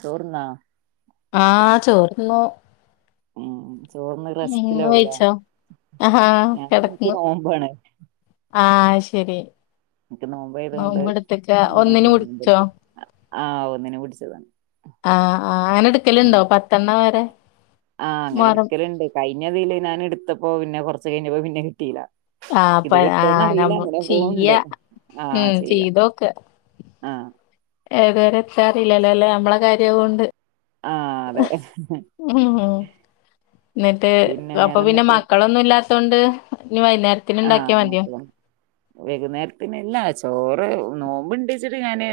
ചോറ്ന്നോ? ആഹ് ചോറ്ന്നു ചോർന് ഉം ഇങ്ങള് വെയിച്ചോ? ആഹ് ഞാൻ എനിക്ക് കെടന്നു നോമ്പാണ് ആഹ് അഹ്ശരി ഇൻക്ക് നോമ്പായതോണ്ട് ഒന്നിന് മുറിച്ചോ ആ ഒന്നിന് പിടിച്ചതാണ് ആഹ് ആഹ് ഉം അങ്ങനെട്ക്കലുണ്ടോ പത്തെണ്ണം വരെ? ആഹ് മുഹറം അങ്ങനെടുക്കല്ണ്ട് കഴിഞ്ഞതില് നാന്ട്ത്തപ്പോ പിന്നെ കൊറച്ച് കഴിഞ്ഞപ്പോ പിന്നെ കിട്ടീല ആഹ് പ ഇത് ആഹ് കിട്ടോന്നറീല്ല നമ്മ ഇങ്ങനെ ചെയ്യ പോവ്ണ്ട് ഉം ആഹ് ചെയ്യാം ചെയ്തോക്ക ആഹ് ഏതുവരെ എത്താറീലലേ അല്ലേ നമ്മളെ കാര്യായായോണ്ട് ആഹ് അതെ ഇന്നെട്ട് പിന്നെ അപ്പൊ പിന്നെ വേറെന്തൊക്കെ മക്കളൊന്നുല്ലാത്തോണ്ട് ഇഞ് വൈന്നേര ആഹ് മക്കളോ വൈകുന്നേരത്തിനല്ല ചോറ് നോമ്പ്ണ്ട്ച്ചിട്ട് ഞാന്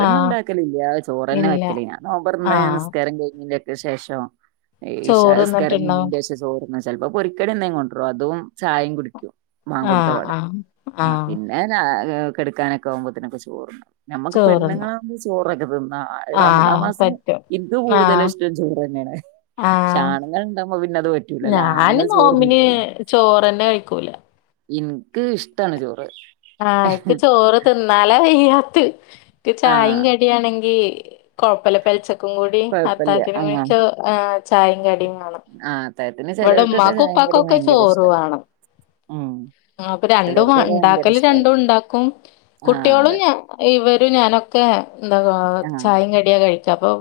ആഹ് ചോറെന്നെ ഇല്ല വെക്കല് ഞാൻ നോമ്പൊറന്ന് ആഹ് നിസ്കാരം കഴിഞ്ഞ് ശേഷം ഇശാന് ചോറ് തിന്നിട്ടുണ്ടാവും നിസ്കാരയിഞ്ഞ്ന്റേശം ചോറ്ന്ന ചെലപ്പോ പൊരിക്കടിയെന്തേം കൊണ്ടരും അതും ചായിം കുടിക്കും ആഹ് ബാങ്കൊടുത്തപാടെ ആഹ് ആ ആഹ് പിന്നെ ഞാ പിന്നെ കെട്ക്കാനൊക്കാവുമ്പോത്തിനൊക്കെ ചോറ്ന്നാ നമ്മക്ക് ചോറ്ന്ന് പെണ്ണുങ്ങളാവുമ്പോ ചോറൊക്കെ ആഹ് റമളാ മാസും ഇൻക്ക് ആഹ് കൂടുതലിഷ്ടം ചോറെന്നേണ് പഷെ ആഹ് ആണ്ങ്ങള്ണ്ടാവുമ്പോ പിന്നത് പറ്റൂ ഞാന് നോബിന് ചോറന്നെ കയിക്കൂല ഇൻക്ക് ഇഷ്ടാണ് ചോറ് ആഹ് ഇക്ക് ചോറ് തിന്നാലാ വയ്യാത്തെ ഇക്ക് ചായിം, ആഹ് കടിയാണെങ്കി കൊഴപ്പല്ല പെലച്ചക്കും കൂടി കൊഴപ്പല്ല്യ അത്തായത്തിനും ആഹ് ചോ ആ ചായിം, കടിയും വേണം ആഹ് അത്തായത്തിന് ഇവിടെമ്മാക്കുപ്പാക്കൊക്കെ ചോറ് വേണം ഉം അപ്പൊ രണ്ടും വാ ചെലോർക്കൊക്കെ ഭയങ്കര ഇണ്ടാക്കല് ഇഷ്ടാവും രണ്ടുണ്ടാക്കും ആഹ് കുട്ടിയൊളും അതെ ഞാ ഇവരും ഞാനൊക്കെ എന്താ ആഹ് ചായും കടി കഴിക്ക അപ്പൊ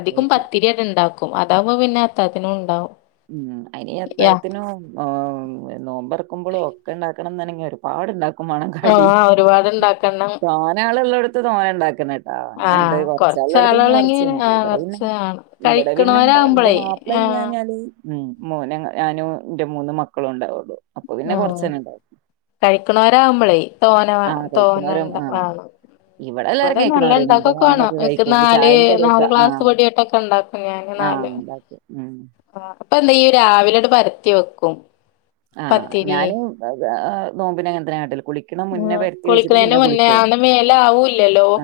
അധികും കഴിക്കാം പത്തിരി അത് ഉണ്ടാക്കും അതാവകുമ്പോ പിന്നെ അത്തായത്തിനും ഉണ്ടാവും ഉം അയിനി അത്തായത്തിനും ആഹ നോമ്പൊറക്കുമ്പോളും ഒക്കെണ്ടാ ണം ന്നാണെങ്കി ഒരുപാടുണ്ടാക്കും വേണം കടി ആഹ് ഒരുപാടുണ്ടാക്കണം. തോനാളുല്ലോട് തോന്നെ ഉണ്ടാക്കുന്നട്ട് ആഹ അങ്ങനെണ്ട് ആഹ് കൊറച്ചാളുകളെങ്കി ആഹ് കുറച്ചാളടെ കൊറച്ച് അടുത്ത് പിന്നെ കുറച്ച ആളുകളെങ്കിൽ മതി ആ ഇവിടെ പിന്നെ കുറച്ച് ആണ്. ഇവിടെ പിന്നെ എന്റെ കഴിക്കണോരാവുമ്പളേ മാ ഇവടെ ആഹ് പറഞ്ഞയിഞ്ഞാല് മൊനും ഞാനും എന്റെ മൂന്ന മക്കളും ഉണ്ടാവുള്ളു അപ്പൊ പിന്നെ ഉം കൊറച്ചന്നെ ഇണ്ടാവും കഴിക്കണോരാവുമ്പളേ തോന ആഹ് കഴിക്കുന്നോരും തോന്നണ്ട ആഹ് വേണം എല്ലാരും ഇവിടെ നല്ല കഴിക്കണോര് എന്റെ ഉണ്ടാക്കൊക്കെ വാണം മോനൊക്കെ എനിക്ക് കഴിക്കും നാല് ചായയും കടിയൊക്കെ നാല് ആ ക്ലാസ് പൊടിയൊക്കെട്ട് ഉണ്ടാക്കും ഞാന് ആ നാല് ഉണ്ടാക്കും ഉം ആഹ് അപ്പൊ ണ്ടെങ്കി രാവിലെണ്ട് പരത്തി വെക്കും ആഹ് പത്തിരി. ഞാനും നോമ്പിന് അങ്ങൻ തന്നെ കാട്ടൽ കുളിക്കുന്നേന് മുന്നേ ആഹ ന്ന മേലാവൂല്ലല്ലോ ആ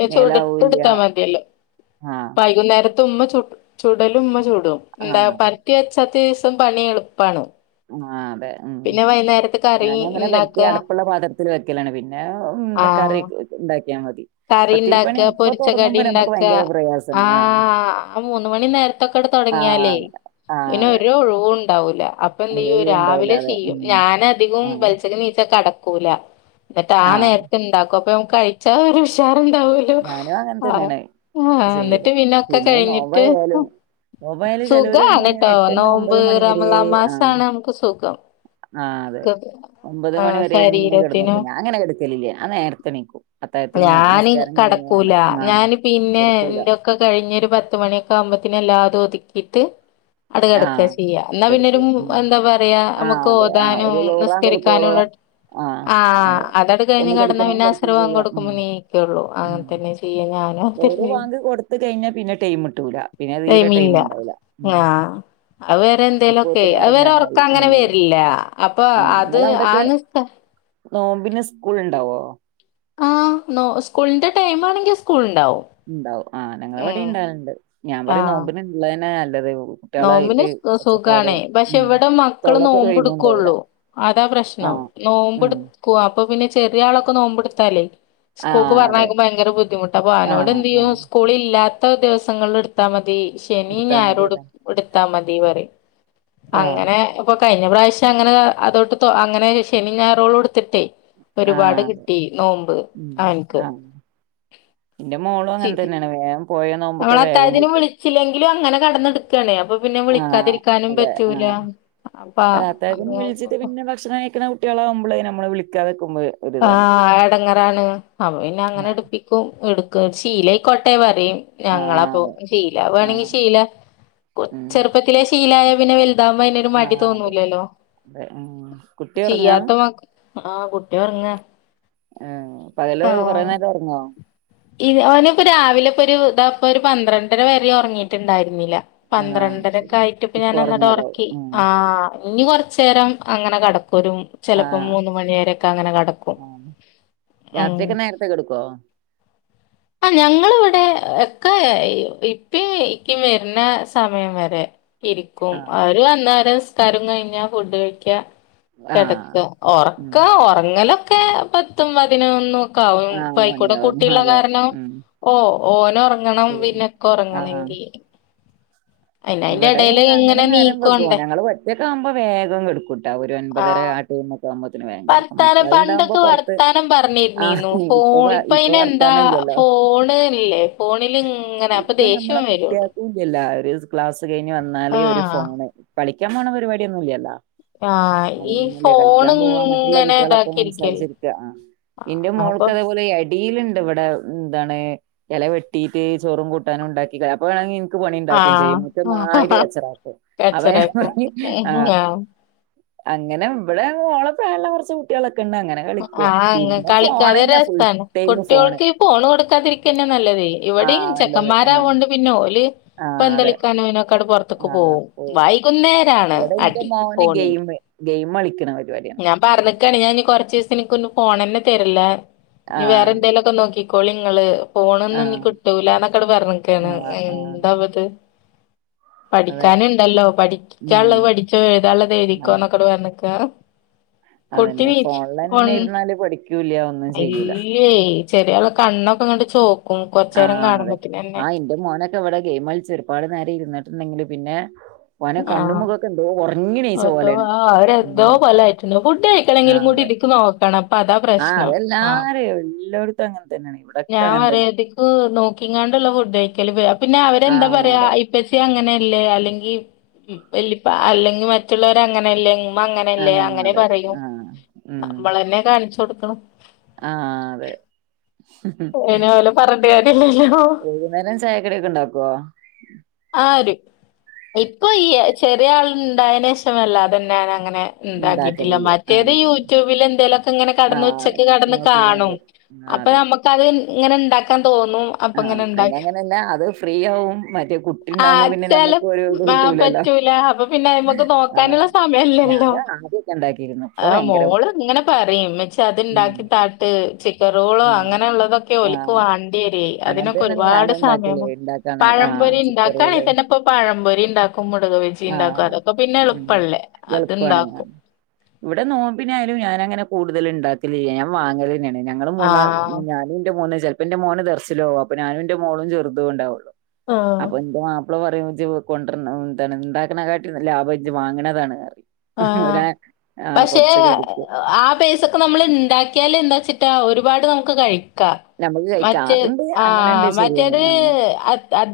പിന്നെ [unintelligible] മേലാവൂല്ല എടുത്താ മതി ല്ലല്ലോ ആ വൈകുന്നേര ഉമ്മ ചു ചൂടലും ഉമ്മ ചൂടും ആ എന്താ പരത്തി വച്ചാത്തെ സം പണി എളുപ്പാണ് ആഹ് അതെ ഉം പിന്നെ വൈകുന്നേരത്ത് കറി ഞാന അങ്ങനെ ഇണ്ടാക്ക പെരുത്തി അടപ്പുള്ള പത്ര ത്തിൽ വെക്കലാണ് പിന്നെ ന്താ കറി ണ്ടാക്കിയാൽ മതി പത്തിരിപ്പണി കറിണ്ടാക്ക അപ്പൊ പൊരിച്ച തുടങ്ങുമ്പോ നമുക്ക് കടിണ്ടാക്ക ഭയങ്കര പ്രയാസാണ് ആ ആഹ് മൂന്ന് മണി നേര ത്തക്കെട ആ തോടങ്ങിയാലേ ആ പിന്നെ അതെ ഒരു ഒഴിവു ണ്ടാവൂല അപ്പൊ എന്തയ്യ ഒഴിവുണ്ടാവൂല രാവിലെ അതെ ചെയ്യും ഉം ആ ഞാനധികവും പെൽച്ചയ്ക്ക് നീച്ച കെടക്കൂല ന്നിട്ട് ആഹ ആ നേരത്തെ ഇണ്ടാക്കും അപ്പക്ക് കഴിച്ചാ ഒരു ഉഷാറ ണ്ടാവേ ഞാനും അങ്ങനെ തന്നെയണ് ചെയ്യല് എന്നിട്ട് ഒക്കെ പിന്നെ നോമ്പ ആയാലും കഴിഞ്ഞിട്ട് നോബായല് ചെലര് സുഖാണ് ഇങ്ങനെ ട്ടോ എട്ട മണി ഒമ്പത് നോമ്പ് മണി വരെ റമളാൻ ആഹ് മാസാണ് നമുക്ക് സുഖം ആഹ് അതെ ക്കൊക്കെ ഒമ്പത് ആഹ് മണിവരെ ങ്ങനെ ശരീരത്തിനും കെടന്നോറങ്ങും ഞാൻ അങ്ങനെ കെടുക്കലില്ല ഞാ നേരത്തെ ണീക്കും ഞാന് കെടക്കൂല ആ ഞാന് പിന്നെ കിടക്കൂല എ ക്കെ കഴിഞ്ഞൊരു പത്ത് മണിയൊക്കെ ആവുമ്പോത്തിന് എല്ലാതും ഒതുക്കിട്ട് ആ അടകെടക്ക ചെയ്യ ന്നാ പിന്നൊരു കിടക്കും ഉം എന്താ പറയാ ആ മുക്ക് അതെ ആ ഓതാനും ഒരു ലോറാൻ നിസ്കരിക്കാനും കൊടുക്കോളും ഉള്ള ആ ആഹ് അതെ അതട് കഴിഞ്ഞ് ഒന്ന് കെടന്ന കെടക്കണേ പിന്നെ അസ്ര കെടക്കും വാങ്ക് ചെയ്യാം ടുക്കും ഉം മ്മള് നീക്കോള്ളു ഉം അങ്ങൻതന്നെ ചെയ്യാ ഞാനും ഒരു അങ്ങൻതന്നെനി ബാങ്ക് കൊടുത്ത് കഴിഞ്ഞാ പിന്നെ ടൈം കിട്ടൂല പിന്നെ തീരെ ടൈം മില്ല ഉണ്ടാവൂല ഉം ആഹ് അവ് വരെ എന്തേലുമൊക്കെ അപ്പോത്തിന് അവ് വരെ ഉറക്ക ഇറങ്ങാനായി ആ അങ്ങനെ വരില്ല അപ്പൊ ആ അത് നിങ്ങളവിടൊക്കെ ആന്ന് നോമ്പിന് സ്കൂള് ണ്ടാവോ ആഹ് നോ സ്കൂളിന്റെ ടൈംമാണെങ്കിൽ സ്കൂൾ ണ്ടാവും ഉണ്ടാവും ആഹ് ഞങ്ങളെവിടെ ണ്ടാവൽണ്ട് ഞാൻ പറയും ആഹ് നോമ്പിന ള്ളതന്നെ നല്ലത് നോമ്പിന് കുട്ടികളായിട്ട് സുഖാണേ ഒച്ചപ്പാടും പക്ഷെ ഉം ഇവിടെ മക്കള് തൊള്ളക്കൊരു നോമ്പ് ഒഴിവും ഉണ്ടാവൂല ടുക്കോള്ളു അതാ ആ പ്രശ്നം ഉം നോമ്പടുക്ക അപ്പൊ പിന്നെ ചെറിയ ആളൊക്കെ നോമ്പടുത്താലേ ആ സ്കൂൾക്ക് അതെ പറഞ്ഞയക്കുമ്പോ ഭയങ്കര ബുദ്ധിമുട്ട അപ്പോ ആ ഓനോട് ആ ന്തെയ്യും സ്കൂളില്ല ഇത്ത ദിവസങ്ങളില് ടുത്താ മതി ശനി എടുത്താ മതി ഞായരും ടു അതെ എടുത്താ മതി പറയും ആ അങ്ങനെ ഇപ്പൊ കഴിഞ്ഞ പ്രാവശ്യം അങ്ങനെ അതൊട്ട് അങ്ങനെ ശനിം ഞായറും എടുത്തിട്ടേ ആ ഒരുപാട് അതെ കിട്ടി നോമ്പ് ഓൻക്ക് ന്റെ മോളും അങ്ങൻതന്നെണ് വേം മ്മള് അത്തായത്തിന് വിളിച്ചില്ലെങ്കിലും അങ്ങനെ കെടന്നെടു ക്ക്ല്ലെ അപ്പൊ പിന്നെ ആ വിളിക്കാതിരിക്കാനും അതെ ആ പറ്റൂല അപ്പ [unintelligible] ക്ഷണം കഴിക്കുന്ന കുട്ടികളാവുമ്പള് നമ്മള് വിളിക്കാതെക്കുമ്പോള് ആഹ് എടങ്ങറാണ്. അപ്പൊ പിന്നെ ആ അങ്ങനെ ഇടുപ്പി ക്കും ഇടുക്കും ശീലായ്ക്കോട്ടേ പറയും. ആ ഞങ്ങളപ്പൊ അതെ ആ ശീലാവണെങ്കി ശീല ഉം ചെറുപ്പത്തിലെ ശീലായ പിന്നെ വെ ലുതാവുമ്പോ അയ്നൊരു ആ മടി അതെ തോന്നൂലല്ലോ, അതെ ഉം കുട്ടി ഒറങ്ങാ ചെയ്യാത്ത മ ആഹ് കുട്ടി ഒറങാ. ആഹ് പകല് കൊറേ നേരം ഉറങ്ങോ? ഇ ഓന് പ്പോ രാവിലെ പ്പൊ ഒരു ഇതാപ്പൊ ഒരു പന്ത്രണ്ടര വരെ ഉറങ്ങിയിട്ടുണ്ടായിരുന്നില്ല. ആഹ് ശരി പന്ത്രണ്ടരക്കായിട്ട് പ്പ ഇപ്പൊ ഒറങ്ങിയതാവും ഞാനോന്നടറക്കി ഉം ആഹ്. ഇനി കൊറച്ചേരം അങ്ങനെ കടക്കും ഒരു മു ചിലപ്പോ ആഹ് മൂന്ന് മണിവരെക്കെ അങ്ങനെ കെടക്കും. രാത്രിയക്കെ നേരത്തെ കെട്ക്കോ? ആഹ് ഞങ്ങളിവിടെ എക്ക ഇപ്പെ ഇക്കേ വരുന്ന സമയം വരെ ഇരിക്കും. ആഹ് അവര് വന്നാല് നിസ്കാരം കയ്ഞ്ഞ ഫുഡ് കഴിക്ക. കെടക്ക ആഹ് ഉം ഒറക്ക ഒറങ്ങലൊക്കെ പത്തും പതിനൊന്നും ക്കാവും ആഹ് മൂന്ന് [unintelligible] ക്കൂടെ മണിയാവും കുട്ടിള്ള അതെ കാര ഉം ഓ ഓന ഒറങ്ങണം ശരിയാണ് പിന്നൊക്കെ ആഹ് ഒറങ്ങണെങ്കി. ഇവിടെ ഇടയില് ഞങ്ങള് ഇങ്ങനെ നേരം വൈകോ, നീക്കോണ്ടേ ഞങ്ങള് ഒറ്റക്ക് ആവുമ്പോ വേഗം കെടുക്കും. ട്ട ഒരു ആ ഒൻപതര [unintelligible] ആവുമ്പോത്ത്ന് വേങ്കടക്കും. വർത്താനം മറ്റാള ഉണ്ടാകുമ്പോ പണ്ടൊക്കെ പൊറത്ത് വർത്താനം പറഞ്ഞിരുന്നീന്നു ആഹ് ഇപ്പൊ ഫോൺ ഇപ്പൊ വർത്താനില്ലല്ലോ. പോണിലിങ് ഇപ്പ നമ്മളെ കുട്ടിയക്കില്ലല്ല ഒരു ക്ലാസ്സ് കഴിഞ്ഞ് വന്നാല് ഒരു ആഹ് ഫോണ് കളിക്കാൻ പോണ പരിപാടിയൊന്നും ഇല്ലല്ല. ആ ഈ അതൊന്നല്ലേ ഫോൺ കളിക്കാൻ പോവാൻ മറ്റുള്ള ഇങ്ങനെ കുട്ടികളൊപ്പ ഇതാക്കിയിരിക്കേ സംസാരിച്ചിരിക്ക ആ. എന്റെ അപ്പൊ മോൾക്ക് അതേപോലെ [unintelligible] ടിയിലുണ്ട് ഇവിടെ എന്താണ് ഇല വെട്ടിട്ട് ചോറും കൂട്ടാനും ഇണ്ടാക്കി അപ്പ വേണെങ്കി എനിക്ക് പണി ആ ഉണ്ടാക്കും ചെയ്യും. മുറ്റ [unintelligible] കച്ചറാക്കും, അപ്പൊ ഞാൻ കച്ചറാക്കും ആ ഉം, അങ്ങനെ ഇവിടെ ഓളപ്പള്ള കുറച്ച് കുട്ടികളൊക്കെ ഉണ്ട് അങ്ങനെ. കളിക്കും ആഹ് അങ്ങ പിന്നെ കളിക്കാതെര ഫോണന്നെ ഫുൾ അവസ്ഥാണ് ടൈം കുട്ടികൾക്ക് ഈ ഫോണ് കൊടുക്കാതിരിക്കണെ നല്ലതേ. ആ ഇവിടേം നല്ലത് ആ ചെക്കമ്മാരാവുകൊണ്ട് പിന്നെ ഓല് ആ അതെ പന്തളിക്കാനോനക്കെടെ പൊറ ത്തക്ക ആ പോവും. ഓ, വൈകുന്നേരാണ് അടി പോണിന്. ഗെ ഗെയിം കളിക്കണ പരിപാടി. ഞാൻ പറഞ്ഞിക്കാണ് ഞാൻ ഇനി കുറചിസത്തേ നിക്ക് ഒന്നും ഫോൺ തന്നെ തരീല്ല. ആ നീ വേറെ എന്തേങ്കലുംക്കെ നോക്കി കോളി ങ്ങള്. ആ ഫോണൊന്നും ഇനി കിട്ടൂലന്നൊക്കെ ങ്ങട് പറഞ്ഞൊക്കെയാണ് ആ ആ എന്താവത്. അതെ പഠിക്കാനുണ്ടല്ലോ ഉം പഠിക്കാനുള്ളത് പഠിച്ചോ, എഴുതാനുള്ളത് ആ എഴുതിക്കോ ന്നൊക്കട് പറഞ്ഞിക്കണ്. അതന്നെ ഫോണില് ഒൺ തന്നെ ഇരുന്നാല് പഠിക്കൂല്ല ഒന്നും ചെയ്യൂല. ഏയ് ചെറി [unintelligible] കണ്ണൊക്കെ ഇങ്ങോട്ട് ചോക്കും കൊറച്ച നേരം കാണുമ്പോത്തനന്നെ. എന്റെ മോന ക്കവിടെ ഗെയിം കളിച്ച് ഒരുപാട് നേരം ഇരുന്നിട്ടുണ്ടെങ്കില് പിന്നെ, ഓന കണ്ണും ആഹ് മൊഖക്കെ എന്തോ ഒറങ്ങി എണീച്ച അതോ പോലെണ്. ആ അവരെന്തോ ഉം പോലെ ആയിട്ടുണ്ട് ഫുഡ് കഴിക്കണെങ്കിലും കൂടി [unintelligible] ഇതിക്ക് നോക്കണം അപ്പൊ അതാ ആ പ്രശ്നം അവൻ ആഹ് [unintelligible] എല്ലാടത്തും അങ്ങനെ തന്നാണ്. ഇവി ഞാൻ പറയ [unintelligible] നോക്കിങ്ങാണ്ടുള്ള ഫുഡ് കഴിക്കല്. പിന്നെ അവരെന്താ ആഹ് പറയാ അതെ [unintelligible] പ്പച്ചി അങ്ങനല്ലേ അല്ലെങ്കി വല്ലിപ്പ അല്ലെങ്കി മറ്റുള്ളവരങ്ങനല്ലേന്ന് ഉമ്മ അങ്ങനല്ലേ ആഹ് അങ്ങനെ അതെ പറയും. ആഹ് ഉം നമ്മളന്നെ കാണിച്ചു കൊടുക്കണു. ആഹ് അതെ. എന വലോം പറഞ്ട്ട് കാര്യല്ലല്ലോ. വൈകുന്നേരം ചായക്കടിയൊക്കെ ഉണ്ടാക്കുവോ? ആ ഒരു ഇപ്പൊ ഈ ചെറിയ ആൾ ഉണ്ടായേനെഷമല്ല അതന്നെനങ്ങനെ ഇണ്ടാക്കിട്ടില്ല ഇണ്ടാക്കലില്ല മറ്റേത് ആഹ് യൂട്യൂബില് എന്തേലുക്കെ ഇങ്ങനെ കെടന്ന് ആഹ് ഉച്ചക്ക് കെടന്ന് കാണും നോക്കിക്കാണ്ട് ആഹ് അപ്പൊ അതെ ഞമു ക്കത് ഇങ്ങനെ ഇണ്ടാക്കാൻ തോന്നും. അപ്പൊ ആഹ് ഇങ്ങനെ അയിന് ഇണ്ടാക്കി അങ്ങനെല്ല അത് ഫ്രീ ആവും മറ്റെ കുട്ടി ആ ഇണ്ടാവുമ്പോ പിന്നെ ചെല ഞമ്മുക്ക് ഒരു ഇത് ആ കിട്ടൂലല്ലോ. പറ്റൂല അപ്പൊ പിന്നെ അയ്മക്ക് ആ നോക്കാനുള്ള സമയല്ലല്ലോ ഞാന് ആദ്യ ക്കെണ്ടാക്കിയിരുന്നു. ആ മോള് ഇങ്ങനെ പറയും മ്മച്ചി ഉം അത്ണ്ടാക്കി താട്ട് ചെ കെറോളോ ഉം അങ്ങനെ ഉള്ളതൊക്കെ ഓലിക്ക് ആഹ് വാണ്ടിയത് അങ്ങനെ അതിനൊക്കെ തന്നെയാണ് ഒരുപാട് ഞാനും സമയം. ഉണ്ടാക്കല് ഇണ്ടാക്കാണെങ്കിൽ പഴം ആഹ് പൊരി ചിക്കൻ ഇണ്ടാക്കആണെ റോള് തന്നെ ഇപ്പൊ പഴം പൊരി ഇണ്ടാക്കും മുടക് വെജി ഇണ്ടാക്കും ആഹ് അതൊക്കെ പിന്നെ ഉം എളുപ്പല്ലേ. എളുപ്പാണ്. ഇവിടെ നോമ്പിനായാലും ഞാനങ്ങനെ കൂടുതല്ഇണ്ടാക്കലില്ല ഞാ വാങ്ങലന്നേണ്. ഞ ഞങ്ങള് ആ മൂന്നാ ഞാനുന്റെ മൂന്ന് ചിലപ്പിന്റെ മോന് ദെർശിലോ അപ്പൊഞാനവിന്റെ മോളും ചെറുതും ഉണ്ടാവുള്ളു. ആ അപ്പൊ ഇന്ത അള പറയും ജ് കൊണ്ടർന്ന ന്താണ് ഇണ്ടാക്കണക്കാട്ടി ലാഭം ഇജ് വാങ്ങണതാണ്. ആഹ് പറയും ആഹ് പക്ഷെ കൊറച്ച് കടിക്ക് ആ പൈസ ക്ക്‌ നമ്മൾ ഇണ്ടാക്കിയാല് എന്താച്ചിട്ടാ ഒരുപാട് നമുക്ക് കഴി ക്ക ഞമ്മക്ക് കഴിക്കാം മറ്റെ അതുണ്ട് അങ്ങനെണ്ട് ആഹ് ശരിയാണ് മറ്റേത് ആഹ് അ, അ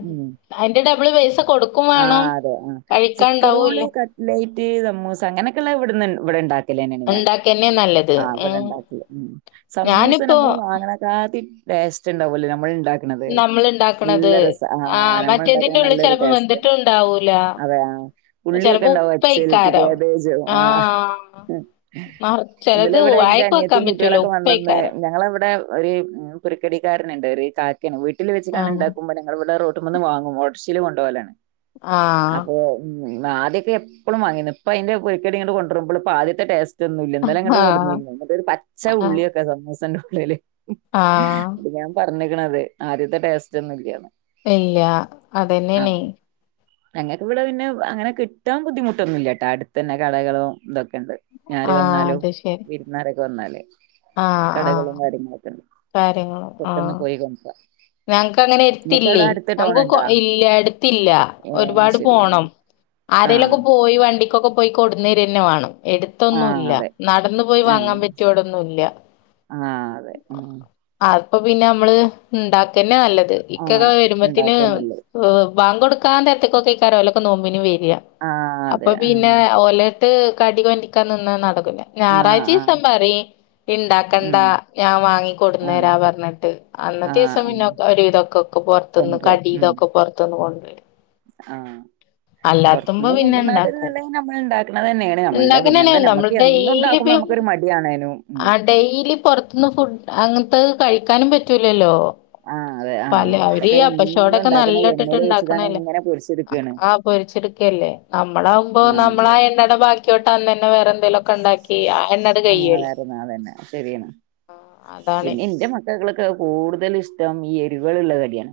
അയിന്റെ ഡബിള് പൈസ കൊടു ആ അതെ ആ ചിക്കറോള്, കട്ലൈറ്റ് സമ്മൂസ, അങ്ങനെക്കെള്ളെ ഇവിടുന്ന് ഇവിടെ ഇണ്ട ക്കെലെന്നെണു ഞാന് ഉണ്ടാക്കന്നെ നല്ലത് ആ ഉം അത്ബടണ്ടാക്കല് സമൂസ ഞാനിപ്പോ ഞമ്മള് വാങ്ങണ. ക്കാത്തി ടേസ്റ്റ് ഉണ്ടാവല്ലെ ഞമ്മള് ഇണ്ടാ. ക്കണത്. നമ്മള് ഇണ്ടാക്കണത് നല്ല രസ ആ ആഹ് നമ്മൾ മറ്റേതിന്റെ ഉണ്ടാക്കണത് ഉള്ളിൽ നല്ലരു ചെലപ്പോ ടേസ്റ്റ്. വെന്തിട്ടും ഉണ്ടാവൂല അതെ ആ ഉള്ളിയൊക്കെ ചെലപ്പോ ഇണ്ടാവും അച്ചലക്ക് ഉപ്പേയ്ക്കാരം കാബേജും ആ. ആഹ് ആഹ് ഇന്നലെ ചെലത് ഇവിടെ എന്റെ വായക്ക് വെക്കാൻ അനിയത്തിയും പറ്റൂല കുട്ടികളൊക്കെ വന്നന്ന്. ഉപ്പേയ്ക്കാരം ഞങ്ങള ഇവിടെ ഒരു പുരുക്കടിക്കാരനുണ്ട് ഒരു കാക്കേണ് വീട്ടിൽ വെച്ടണ് ആഹ് ഉണ്ടാക്കുമ്പോ ഞങ്ങളവിട റോ. ട്ടുമന്ന് വാങ്ങും ഓട്ടോഷീൽ കൊണ്ട് പോലാണ്. ആഹ് അപ്പൊ ആദ്യക്കെ എപ്പളും വങ്ങിനു ഇപ്പ അതിന്റെ പൊരിക്കടി ഇങ്ങട്ട് കൊണ്ടുവരുമ്പോളിപ്പോ ആദ്യത്തെ ടേസ്റ്റ്. റ്റൊന്നുല്ല ഇന്നലങ്ങട്ട് ആഹ് കൊടുന്നിനു ഒരു പച്ച ആഹ് ഉള്ളിയൊക്കെ സമൂസന്റെ ഉള്ളില്. ആഹ്. അത് ഞാൻ പറഞ്ഞിക്കണത് ആദ്യത്തെ ടേസ്റ്റ് ഒന്നും ഇല്ലാന്. ഇല്ല അതന്നെണെ. ഞങ്ങക്ക് ഇവിടെ പിന്നെ അങ്ങനെ കിട്ടാൻ ബുദ്ധിമുട്ടൊന്നുല്ലട്ടോ അടുത്തന്നെ കടകളും ഇതൊക്കെയുണ്ട്. ഇഞ്ഞി ആര് ആഹ് വന്നാലും അത് ശരി വീരുന്നാരൊക്കെ വന്നാലേ ആഹ് കടകളും ആഹ് കാര്യങ്ങളൊക്കെണ്ട്. കാര്യങ്ങളും ആഹ്. ഹംസ ഞങ്ങക്കങ്ങനെ എരുത്തില്ലേ നമുക്ക് കൊ ഉണ്ടാ ഇല്ല എടുത്തില്ല. ഏ ഒരുപാട് ശരി ആ പോണം ആ ആരെലൊക്കെ പോയി വണ്ടിക്കൊക്കെ പോയി കൊടുന്നേരന്നെ വേണം. ആ എടുത്തൊന്നും ഇല്ല അതെ നടന്നു പോയി വാങ്ങാൻ പറ്റിയോടൊന്നുംല്ല. ആഹ്. അപ്പൊ പിന്നെ നമ്മള് ഇണ്ടാക്കന്നെ നല്ലത്. ആ ഇക്കൊക്കെ വരുമ്പോത്തിന് ഉണ്ടാക്കാൻ നല്ലത് ബാങ്ക് കൊടുക്കാൻ നേരത്ക്കൊക്കെ ഈ ഓലൊക്കെ നോമ്പിന് വര. ആ അപ്പൊ അതെ ഉം പിന്നെ ഓല്. ഇട്ട് കടി കൊണ്ടിക്കാൻ നിന്ന നടക്കുല ആ ആ ഞാറാഴ്ച്ചീസം പ റിം ഇണ്ടാക്കണ്ട. ഉം ഞാ വാങ്ങി ആ കൊട്ന്നരാ പർഞ്ഞിട്ട്. ആ അന്നത്തീസം പിന്ന ഒരു വിതൊക്കൊക്ക് പൊർത്ത്ന്ന് കടീതൊക്കെ പൊർത്ത്ന്ന് കൊട്ന്നരും. ആഹ് പൊർത്ത്ന്ന് പിന്നെ കുണ്ടര്നാട്ടി ഇണ്ടാക്കും നല്ലത് നമ്മൾ ഇണ്ടാക്ക്ണ തന്നെയാണ്. നമ്മൾടെ ഇണ്ടാക്കന്നെണ് പിന്നെന്താ നമ്മക്ക് നമ്മള് എന്നും ഡെയിലി ഉണ്ടാക്കുമ്പോ നമുക് ഇപ്പ ഒരു മടിയാണേനും. ആ ഡെയിലി പൊർത്ത്ന്ന് ഫുഡ് അങ്ങൻത്തെ കഴിക്കാനും പറ്റൂലല്ലോ. ആ അതെ ആ പല അവര് ഈ അതൊക്കെ എന്നും അപ്പശോടൊക്കെ ഉണ്ടാക്കണ നല്ല ഇട്ടിട്ട് എണ്ണയിൽ വെച്ചിട്ടാണ് ഇണ്ടാക്കണല്ലേ. ഇങ്ങനെ പൊരിച്ചെടുക്കാണ് പൊരിച്ചെടുക്കല്ലേ നമ്മളാവുമ്പോ ആ നമ്മള അതെ എണ്ണയുടെ ബാ ക്കിയോട്ട് അന്നന്നെ വേറെ എന്തെലുംക്കെണ്ടാക്കി. [unintelligible] അതന്നെ ശരിയാണ്. ആ, അതാണ് പിന്നെ ഇന്റെ മക്കൾക്ക് കൂടുതലും ഇഷ്ടം ഈ എരിവള്ള്ള കടിയാണ്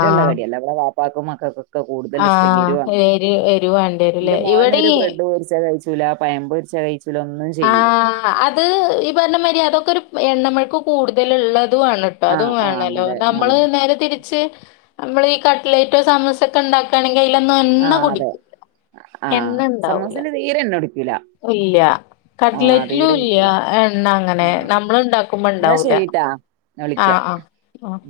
ആ കടിയല്ല. ഇവട വാപ്പാക്കും മക്കക്കും. ക്കൊ കൂടുതൽ ആ ഇഷ്ടം എരു ആണ്. എരു എരു വേണ്ടി ന്റെ വരൂല്ലേ ഇവിടെ മോനൊരു ബ്രെഡ് പൊര്ച്ചത് കഴിച്ച ല പഴംമ്പൊര്ച്ച കഴിച്ചുല ഒന്നും ചെയ്യൂല്ല. ആഹ് അത് ഈ പറഞ്ഞ മാതിരി അതൊക്കെ ഒരു എണ്ണമഴക്ക് കൂടുതലുള്ളതു ആണ്. അതും ആഹ് ആഹ് വേണല്ലോ അതെ നമ്മള് ആഹ് നേരെ തിരിച്ച് നമ്മളീ കട്ലേറ്റോ സമൂസ. തെക്കെ ഇണ്ടാക്കാണെങ്കി അയ്ലൊന്നും എണ്ണ ആഹ് അതെ കുടിക്കൂല ആഹ് എണ്ണ ഇണ്ടാവൂല. സമൂസയില് തീരെ എണ്ണ കുടി ഇല്ല കട്ട്ലേറ്റിലും തീരെ ഇല്ല കുടിക്കൂല എണ്ണ അങ്ങനെ നമ്മള് ഇണ്ടാക്കുമ്പോ ഇണ്ടാവൂല. ഞാ വിളിക്ക ആഹ് ആഹ്. ആഹ്